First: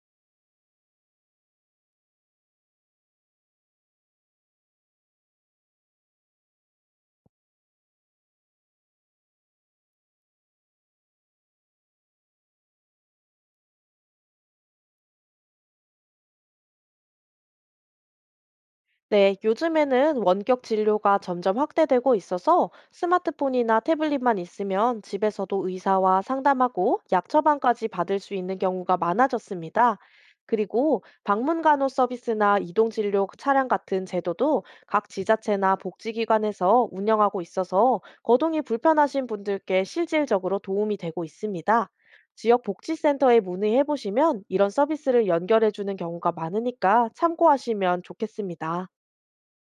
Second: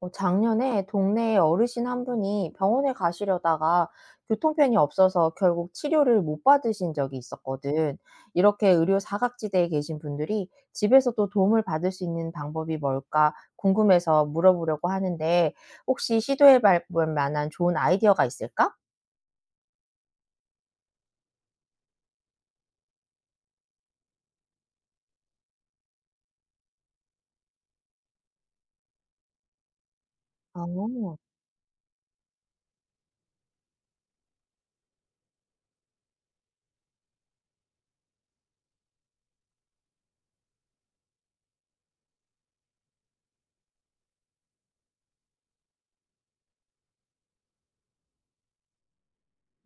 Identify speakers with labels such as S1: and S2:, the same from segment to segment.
S1: 작년에 동네에 어르신 한 분이 병원에 가시려다가 교통편이 없어서 결국 치료를 못 받으신 적이 있었거든. 이렇게 의료 사각지대에 계신 분들이 집에서도 도움을 받을 수 있는 방법이 뭘까 궁금해서 물어보려고 하는데 혹시 시도해 볼 만한 좋은 아이디어가 있을까?
S2: 네, 요즘에는 원격 진료가 점점 확대되고 있어서 스마트폰이나 태블릿만 있으면 집에서도 의사와 상담하고 약 처방까지 받을 수 있는 경우가 많아졌습니다. 그리고
S1: 어.
S2: 방문 간호 서비스나 이동 진료 차량 같은 제도도 각 지자체나 복지기관에서 운영하고 있어서 거동이 불편하신 분들께 실질적으로 도움이 되고 있습니다. 지역 복지센터에 문의해 보시면 이런 서비스를 연결해 주는 경우가 많으니까 참고하시면 좋겠습니다.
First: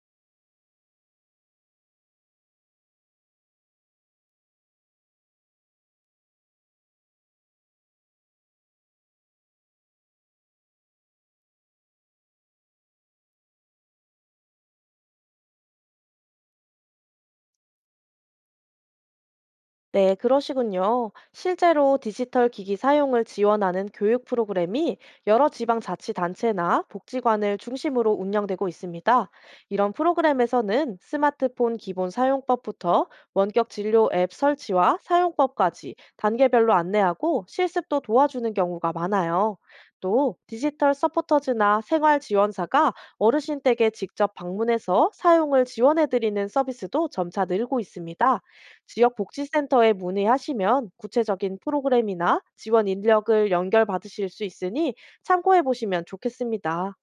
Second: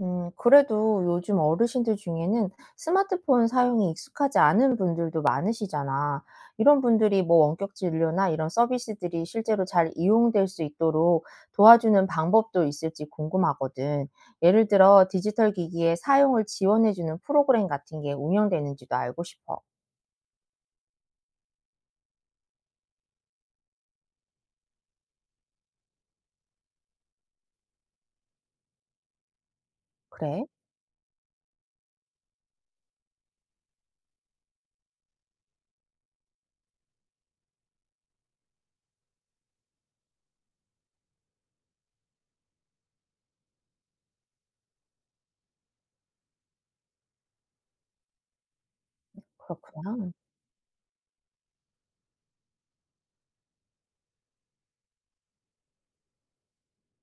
S1: 그래도 요즘 어르신들 중에는 스마트폰 사용이 익숙하지 않은 분들도 많으시잖아. 이런 분들이 뭐 원격 진료나 이런 서비스들이 실제로 잘 이용될 수 있도록 도와주는 방법도 있을지 궁금하거든. 예를 들어 디지털 기기의 사용을 지원해주는 프로그램 같은 게 운영되는지도 알고 싶어.
S2: 네, 그러시군요. 실제로 디지털 기기 사용을 지원하는 교육 프로그램이 여러 지방자치단체나 복지관을 중심으로 운영되고 있습니다. 이런
S1: 그래?
S2: 프로그램에서는 스마트폰 기본 사용법부터 원격 진료 앱 설치와 사용법까지 단계별로 안내하고 실습도 도와주는 경우가 많아요. 또 디지털 서포터즈나 생활 지원사가 어르신 댁에 직접 방문해서 사용을 지원해드리는 서비스도 점차 늘고 있습니다. 지역 복지센터에
S1: 그렇구나.
S2: 문의하시면 구체적인 프로그램이나 지원 인력을 연결 받으실 수 있으니 참고해 보시면 좋겠습니다.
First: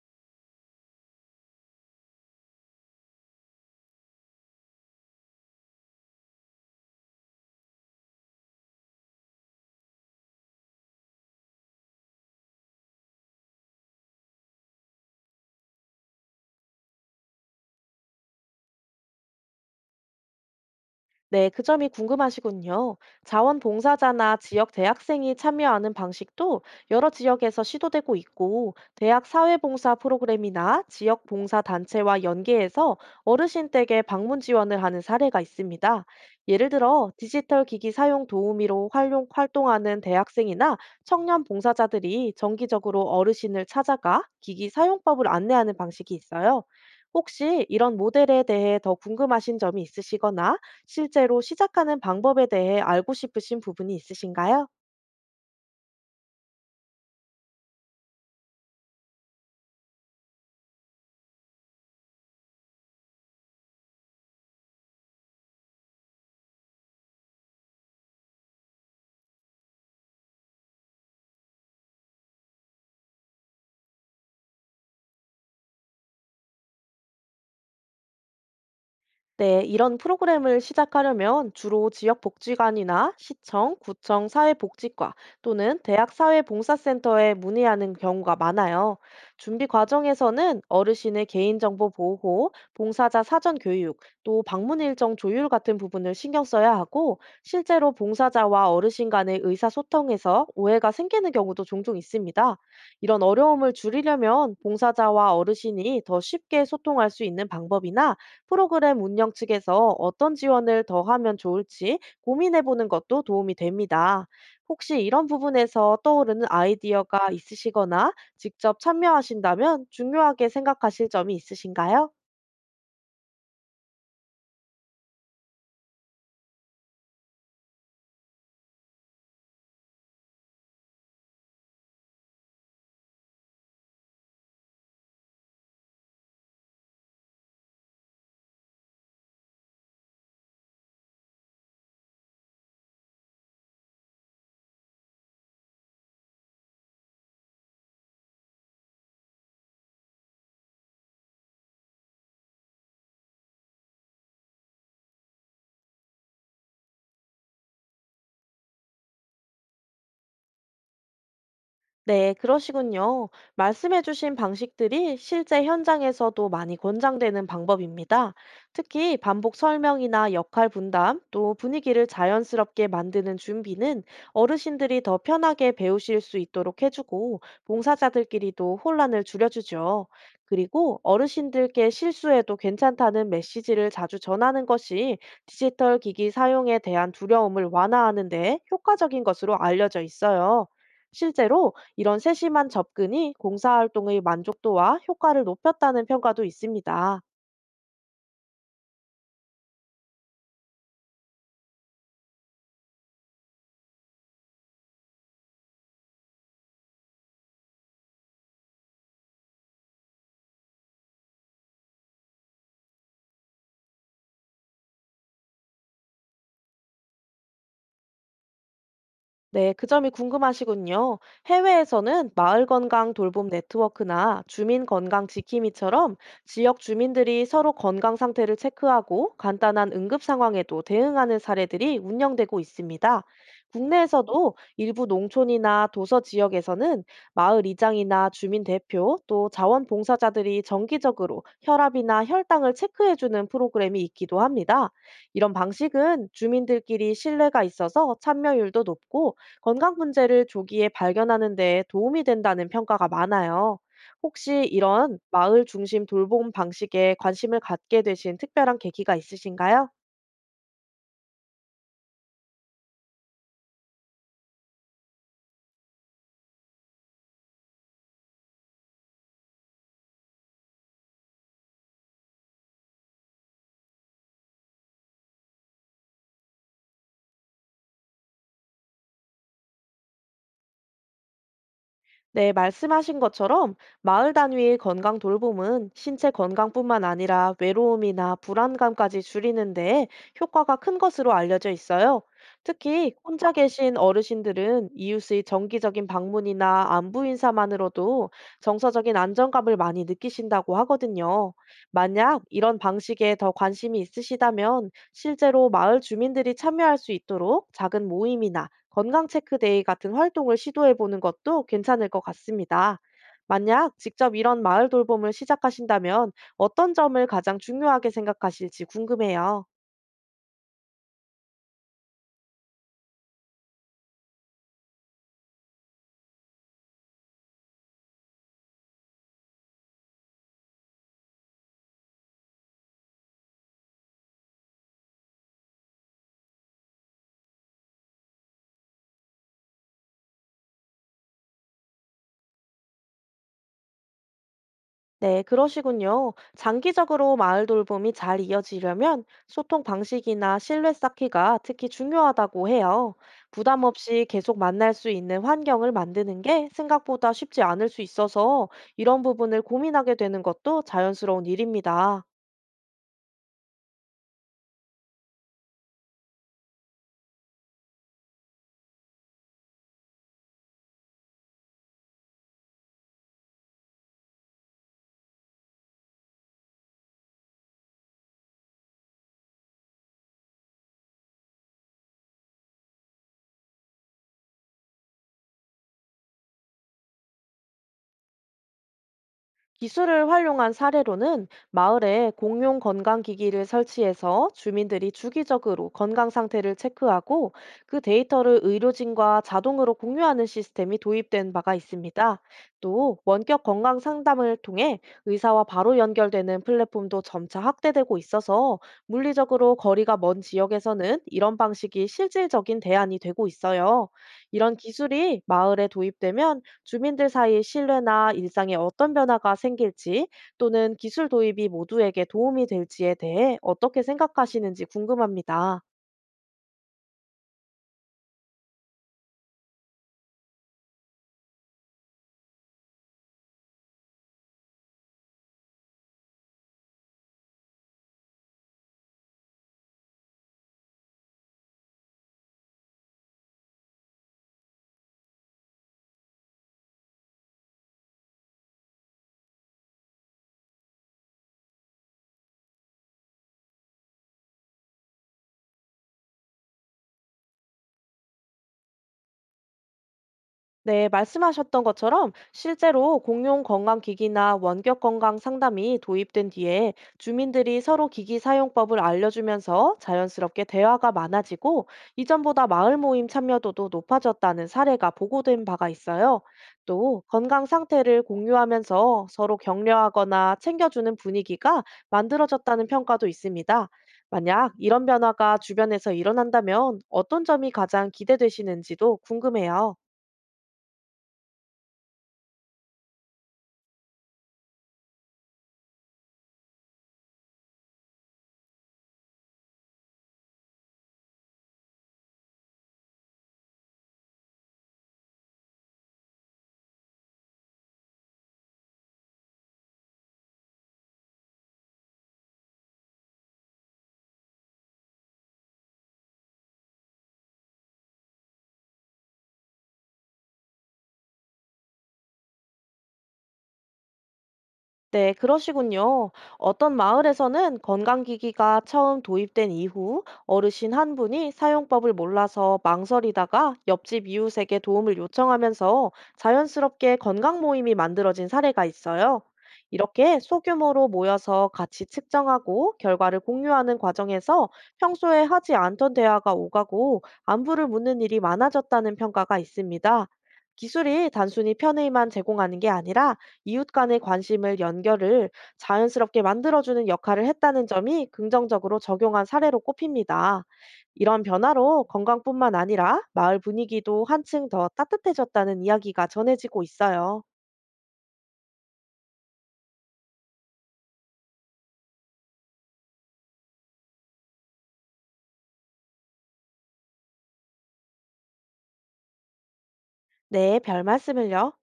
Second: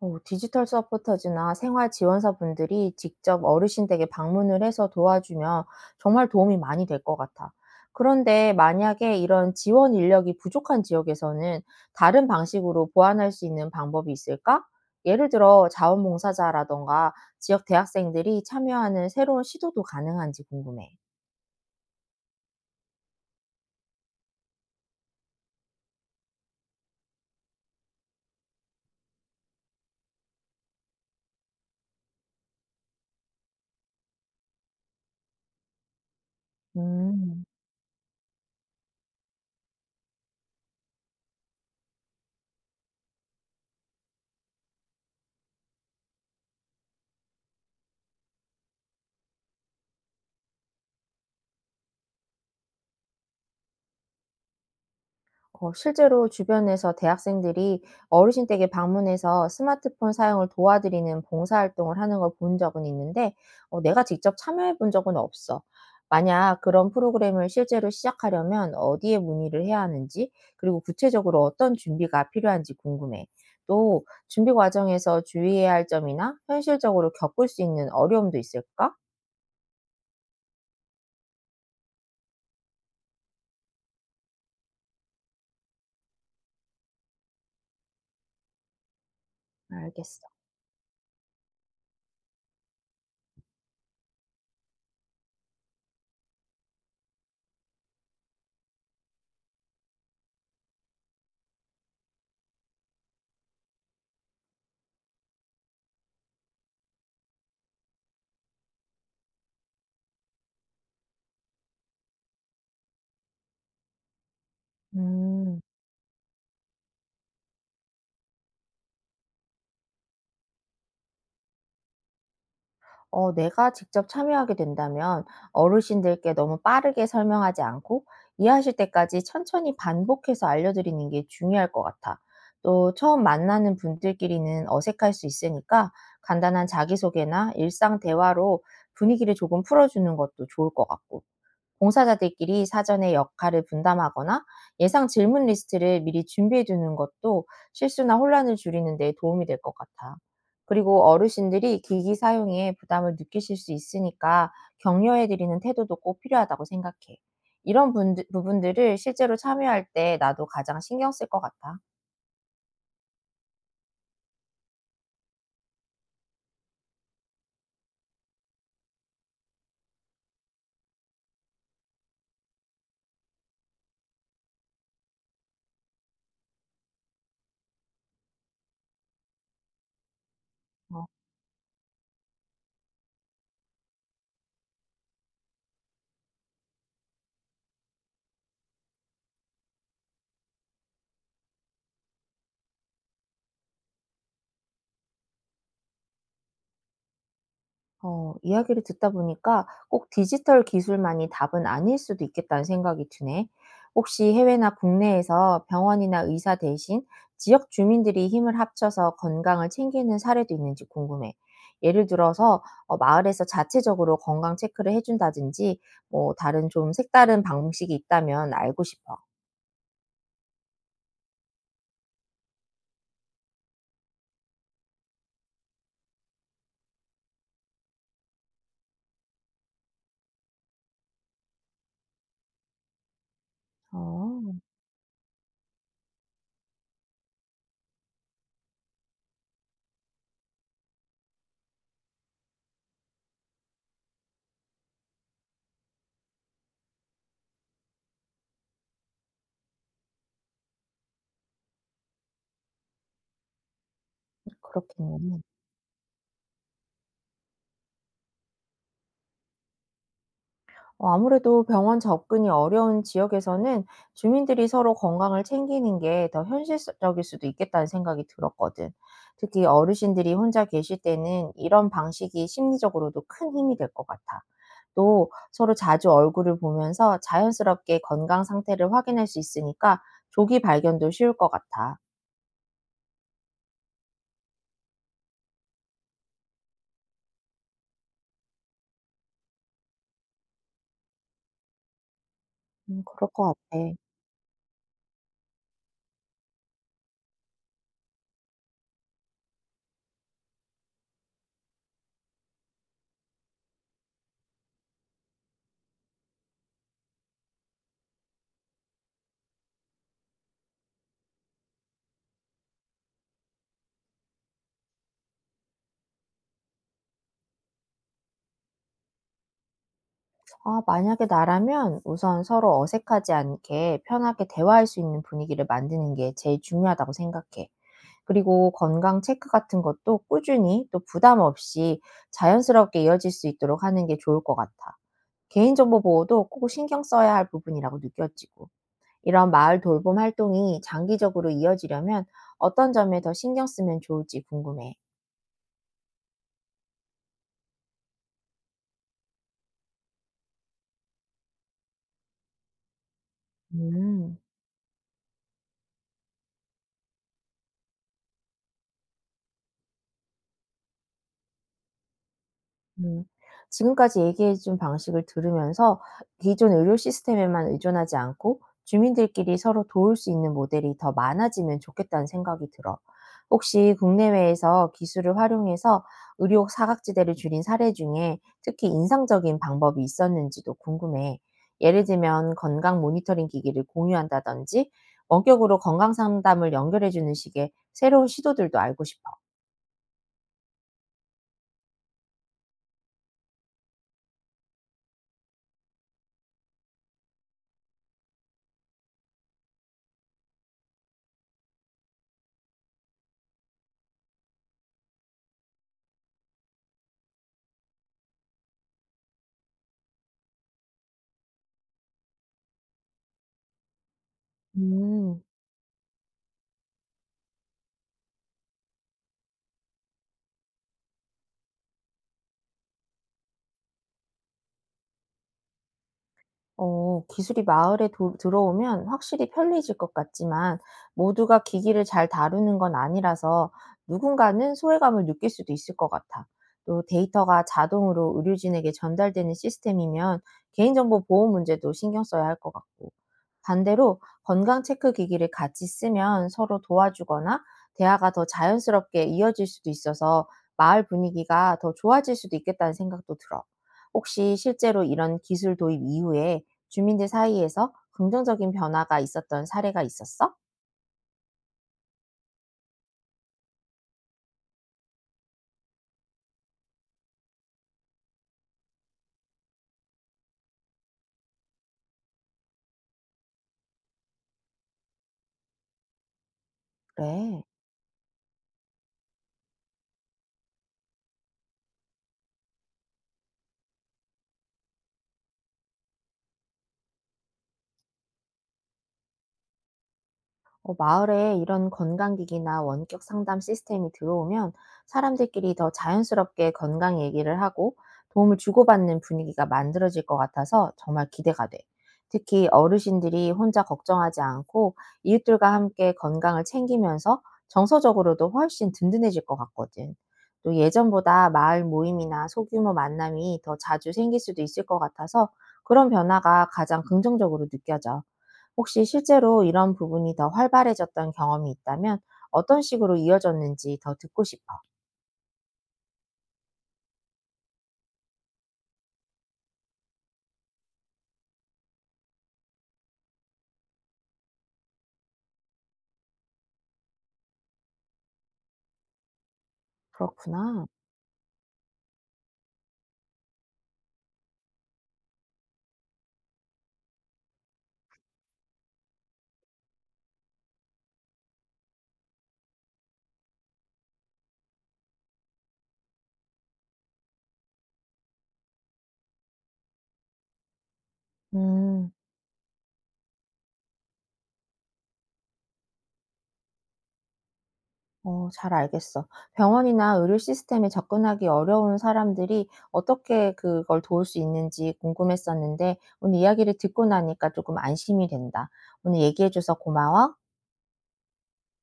S1: 어, 디지털 서포터즈나 생활 지원사분들이 직접 어르신 댁에 방문을 해서 도와주면 정말 도움이 많이 될 것 같아. 그런데 만약에 이런 지원 인력이 부족한 지역에서는 다른 방식으로 보완할 수 있는 방법이 있을까? 예를 들어 자원봉사자라던가 지역 대학생들이 참여하는 새로운 시도도 가능한지 궁금해.
S2: 네, 그 점이 궁금하시군요. 자원봉사자나 지역 대학생이 참여하는 방식도 여러 지역에서 시도되고 있고, 대학 사회봉사 프로그램이나 지역 봉사단체와 연계해서 어르신 댁에 방문 지원을 하는 사례가 있습니다. 예를 들어,
S1: 음.
S2: 디지털 기기 사용 도우미로 활동하는 대학생이나 청년 봉사자들이 정기적으로 어르신을 찾아가 기기 사용법을 안내하는 방식이 있어요. 혹시 이런 모델에 대해 더 궁금하신 점이 있으시거나 실제로 시작하는 방법에 대해 알고 싶으신 부분이 있으신가요?
S1: 실제로 주변에서 대학생들이 어르신 댁에 방문해서 스마트폰 사용을 도와드리는 봉사활동을 하는 걸 본 적은 있는데 내가 직접 참여해 본 적은 없어. 만약 그런 프로그램을 실제로 시작하려면 어디에 문의를 해야 하는지, 그리고 구체적으로 어떤 준비가 필요한지 궁금해. 또 준비 과정에서 주의해야 할 점이나 현실적으로 겪을 수 있는 어려움도 있을까?
S2: 네, 이런 프로그램을 시작하려면 주로 지역복지관이나 시청, 구청, 사회복지과 또는 대학 사회봉사센터에 문의하는 경우가 많아요. 준비
S1: 알겠어.
S2: 과정에서는 어르신의 개인정보 보호, 봉사자 사전 교육, 또 방문 일정 조율 같은 부분을 신경 써야 하고, 실제로 봉사자와 어르신 간의 의사소통에서 오해가 생기는 경우도 종종 있습니다. 이런 어려움을 줄이려면 봉사자와 어르신이 더 쉽게 소통할 수 있는 방법이나 프로그램 운영 측에서 어떤 지원을 더 하면 좋을지 고민해 보는 것도 도움이 됩니다. 혹시 이런
S1: 음.
S2: 부분에서 떠오르는 아이디어가 있으시거나 직접 참여하신다면 중요하게 생각하실 점이 있으신가요?
S1: 내가 직접 참여하게 된다면 어르신들께 너무 빠르게 설명하지 않고 이해하실 때까지 천천히 반복해서 알려드리는 게 중요할 것 같아. 또 처음 만나는 분들끼리는 어색할 수 있으니까 간단한 자기소개나 일상 대화로 분위기를 조금 풀어주는 것도 좋을 것 같고. 봉사자들끼리 사전에 역할을 분담하거나 예상 질문 리스트를 미리 준비해 두는 것도 실수나 혼란을 줄이는 데 도움이 될 것 같아. 그리고 어르신들이 기기 사용에 부담을 느끼실 수 있으니까 격려해 드리는 태도도 꼭 필요하다고 생각해. 부분들을 실제로 참여할 때 나도 가장 신경 쓸 것 같아.
S2: 네, 그러시군요. 말씀해주신 방식들이 실제 현장에서도 많이 권장되는 방법입니다. 특히 반복 설명이나 역할 분담, 또 분위기를 자연스럽게 만드는 준비는 어르신들이 더 편하게 배우실 수 있도록 해주고, 봉사자들끼리도 혼란을 줄여주죠. 그리고
S1: 어.
S2: 어르신들께 실수해도 괜찮다는 메시지를 자주 전하는 것이 디지털 기기 사용에 대한 두려움을 완화하는 데 효과적인 것으로 알려져 있어요. 실제로 이런 세심한 접근이 공사 활동의 만족도와 효과를 높였다는 평가도 있습니다.
S1: 어, 이야기를 듣다 보니까 꼭 디지털 기술만이 답은 아닐 수도 있겠다는 생각이 드네. 혹시 해외나 국내에서 병원이나 의사 대신 지역 주민들이 힘을 합쳐서 건강을 챙기는 사례도 있는지 궁금해. 예를 들어서 어, 마을에서 자체적으로 건강 체크를 해준다든지 뭐 다른 좀 색다른 방식이 있다면 알고 싶어.
S2: 네, 그 점이 궁금하시군요. 해외에서는 마을 건강 돌봄 네트워크나 주민 건강 지킴이처럼 지역 주민들이 서로 건강 상태를 체크하고 간단한 응급 상황에도 대응하는 사례들이 운영되고 있습니다.
S1: 어,
S2: 국내에서도 일부 농촌이나 도서 지역에서는 마을 이장이나 주민 대표 또 자원봉사자들이 정기적으로 혈압이나 혈당을 체크해주는 프로그램이 있기도 합니다. 이런 방식은 주민들끼리 신뢰가 있어서 참여율도 높고 건강 문제를 조기에 발견하는 데 도움이 된다는 평가가 많아요. 혹시 이런
S1: 그렇겠네.
S2: 마을 중심 돌봄 방식에 관심을 갖게 되신 특별한 계기가 있으신가요?
S1: 아무래도 병원 접근이 어려운 지역에서는 주민들이 서로 건강을 챙기는 게 더 현실적일 수도 있겠다는 생각이 들었거든. 특히 어르신들이 혼자 계실 때는 이런 방식이 심리적으로도 큰 힘이 될 것 같아. 또 서로 자주 얼굴을 보면서 자연스럽게 건강 상태를 확인할 수 있으니까 조기 발견도 쉬울 것 같아.
S2: 네, 말씀하신 것처럼 마을 단위의 건강 돌봄은 신체 건강뿐만 아니라 외로움이나 불안감까지 줄이는 데 효과가 큰 것으로 알려져 있어요. 특히
S1: 그럴
S2: 혼자
S1: 것 같아.
S2: 계신 어르신들은 이웃의 정기적인 방문이나 안부 인사만으로도 정서적인 안정감을 많이 느끼신다고 하거든요. 만약 이런 방식에 더 관심이 있으시다면 실제로 마을 주민들이 참여할 수 있도록 작은 모임이나 건강 체크데이 같은 활동을 시도해 보는 것도 괜찮을 것 같습니다. 만약 직접 이런 마을 돌봄을 시작하신다면 어떤 점을 가장 중요하게 생각하실지 궁금해요.
S1: 아, 만약에 나라면 우선 서로 어색하지 않게 편하게 대화할 수 있는 분위기를 만드는 게 제일 중요하다고 생각해. 그리고 건강 체크 같은 것도 꾸준히 또 부담 없이 자연스럽게 이어질 수 있도록 하는 게 좋을 것 같아. 개인정보 보호도 꼭 신경 써야 할 부분이라고 느껴지고. 이런 마을 돌봄 활동이 장기적으로 이어지려면 어떤 점에 더 신경 쓰면 좋을지 궁금해.
S2: 네, 그러시군요. 장기적으로 마을 돌봄이 잘 이어지려면 소통 방식이나 신뢰 쌓기가 특히 중요하다고 해요. 부담 없이
S1: 음.
S2: 계속 만날 수 있는 환경을 만드는 게 생각보다 쉽지 않을 수 있어서 이런 부분을 고민하게 되는 것도 자연스러운 일입니다.
S1: 음. 지금까지 얘기해 준 방식을 들으면서 기존 의료 시스템에만 의존하지 않고 주민들끼리 서로 도울 수 있는 모델이 더 많아지면 좋겠다는 생각이 들어. 혹시 국내외에서 기술을 활용해서 의료 사각지대를 줄인 사례 중에 특히 인상적인 방법이 있었는지도 궁금해. 예를 들면 건강 모니터링 기기를 공유한다든지 원격으로 건강 상담을 연결해 주는 식의 새로운 시도들도 알고 싶어.
S2: 기술을 활용한 사례로는 마을에 공용 건강기기를 설치해서 주민들이 주기적으로 건강 상태를 체크하고 그 데이터를 의료진과 자동으로 공유하는 시스템이 도입된 바가 있습니다. 또 원격 건강 상담을 통해 의사와 바로 연결되는 플랫폼도 점차 확대되고 있어서 물리적으로 거리가 먼 지역에서는 이런 방식이 실질적인 대안이 되고 있어요. 이런 기술이
S1: 음.
S2: 마을에 도입되면 주민들 사이 신뢰나 일상에 어떤 변화가 생길지 또는 기술 도입이 모두에게 도움이 될지에 대해 어떻게 생각하시는지 궁금합니다.
S1: 기술이 마을에 도 들어오면 확실히 편리해질 것 같지만 모두가 기기를 잘 다루는 건 아니라서 누군가는 소외감을 느낄 수도 있을 것 같아. 또 데이터가 자동으로 의료진에게 전달되는 시스템이면 개인정보 보호 문제도 신경 써야 할 것 같고. 반대로 건강 체크 기기를 같이 쓰면 서로 도와주거나 대화가 더 자연스럽게 이어질 수도 있어서 마을 분위기가 더 좋아질 수도 있겠다는 생각도 들어. 혹시 실제로 이런 기술 도입 이후에 주민들 사이에서 긍정적인 변화가 있었던 사례가 있었어?
S2: 네, 말씀하셨던 것처럼 실제로 공용 건강기기나 원격 건강 상담이 도입된 뒤에 주민들이 서로 기기 사용법을 알려주면서 자연스럽게 대화가 많아지고 이전보다 마을 모임 참여도도 높아졌다는 사례가 보고된 바가 있어요. 또
S1: 그래.
S2: 건강 상태를 공유하면서 서로 격려하거나 챙겨주는 분위기가 만들어졌다는 평가도 있습니다. 만약 이런 변화가 주변에서 일어난다면 어떤 점이 가장 기대되시는지도 궁금해요.
S1: 어, 마을에 이런 건강기기나 원격 상담 시스템이 들어오면 사람들끼리 더 자연스럽게 건강 얘기를 하고 도움을 주고받는 분위기가 만들어질 것 같아서 정말 기대가 돼. 특히 어르신들이 혼자 걱정하지 않고 이웃들과 함께 건강을 챙기면서 정서적으로도 훨씬 든든해질 것 같거든. 또 예전보다 마을 모임이나 소규모 만남이 더 자주 생길 수도 있을 것 같아서 그런 변화가 가장 긍정적으로 느껴져. 혹시 실제로 이런 부분이 더 활발해졌던 경험이 있다면 어떤 식으로 이어졌는지 더 듣고 싶어.
S2: 네, 그러시군요. 어떤 마을에서는 건강기기가 처음 도입된 이후 어르신 한 분이 사용법을 몰라서 망설이다가 옆집 이웃에게 도움을 요청하면서 자연스럽게 건강 모임이 만들어진 사례가 있어요. 이렇게
S1: 그렇구나.
S2: 소규모로 모여서 같이 측정하고 결과를 공유하는 과정에서 평소에 하지 않던 대화가 오가고 안부를 묻는 일이 많아졌다는 평가가 있습니다. 기술이 단순히 편의만 제공하는 게 아니라 이웃 간의 관심을, 연결을 자연스럽게 만들어주는 역할을 했다는 점이 긍정적으로 적용한 사례로 꼽힙니다. 이런 변화로
S1: 음,
S2: 건강뿐만 아니라 마을 분위기도 한층 더 따뜻해졌다는 이야기가 전해지고 있어요.
S1: 어, 잘 알겠어. 병원이나 의료 시스템에 접근하기 어려운 사람들이 어떻게 그걸 도울 수 있는지 궁금했었는데 오늘 이야기를 듣고 나니까 조금 안심이 된다. 오늘 얘기해줘서 고마워.
S2: 네, 별 말씀을요.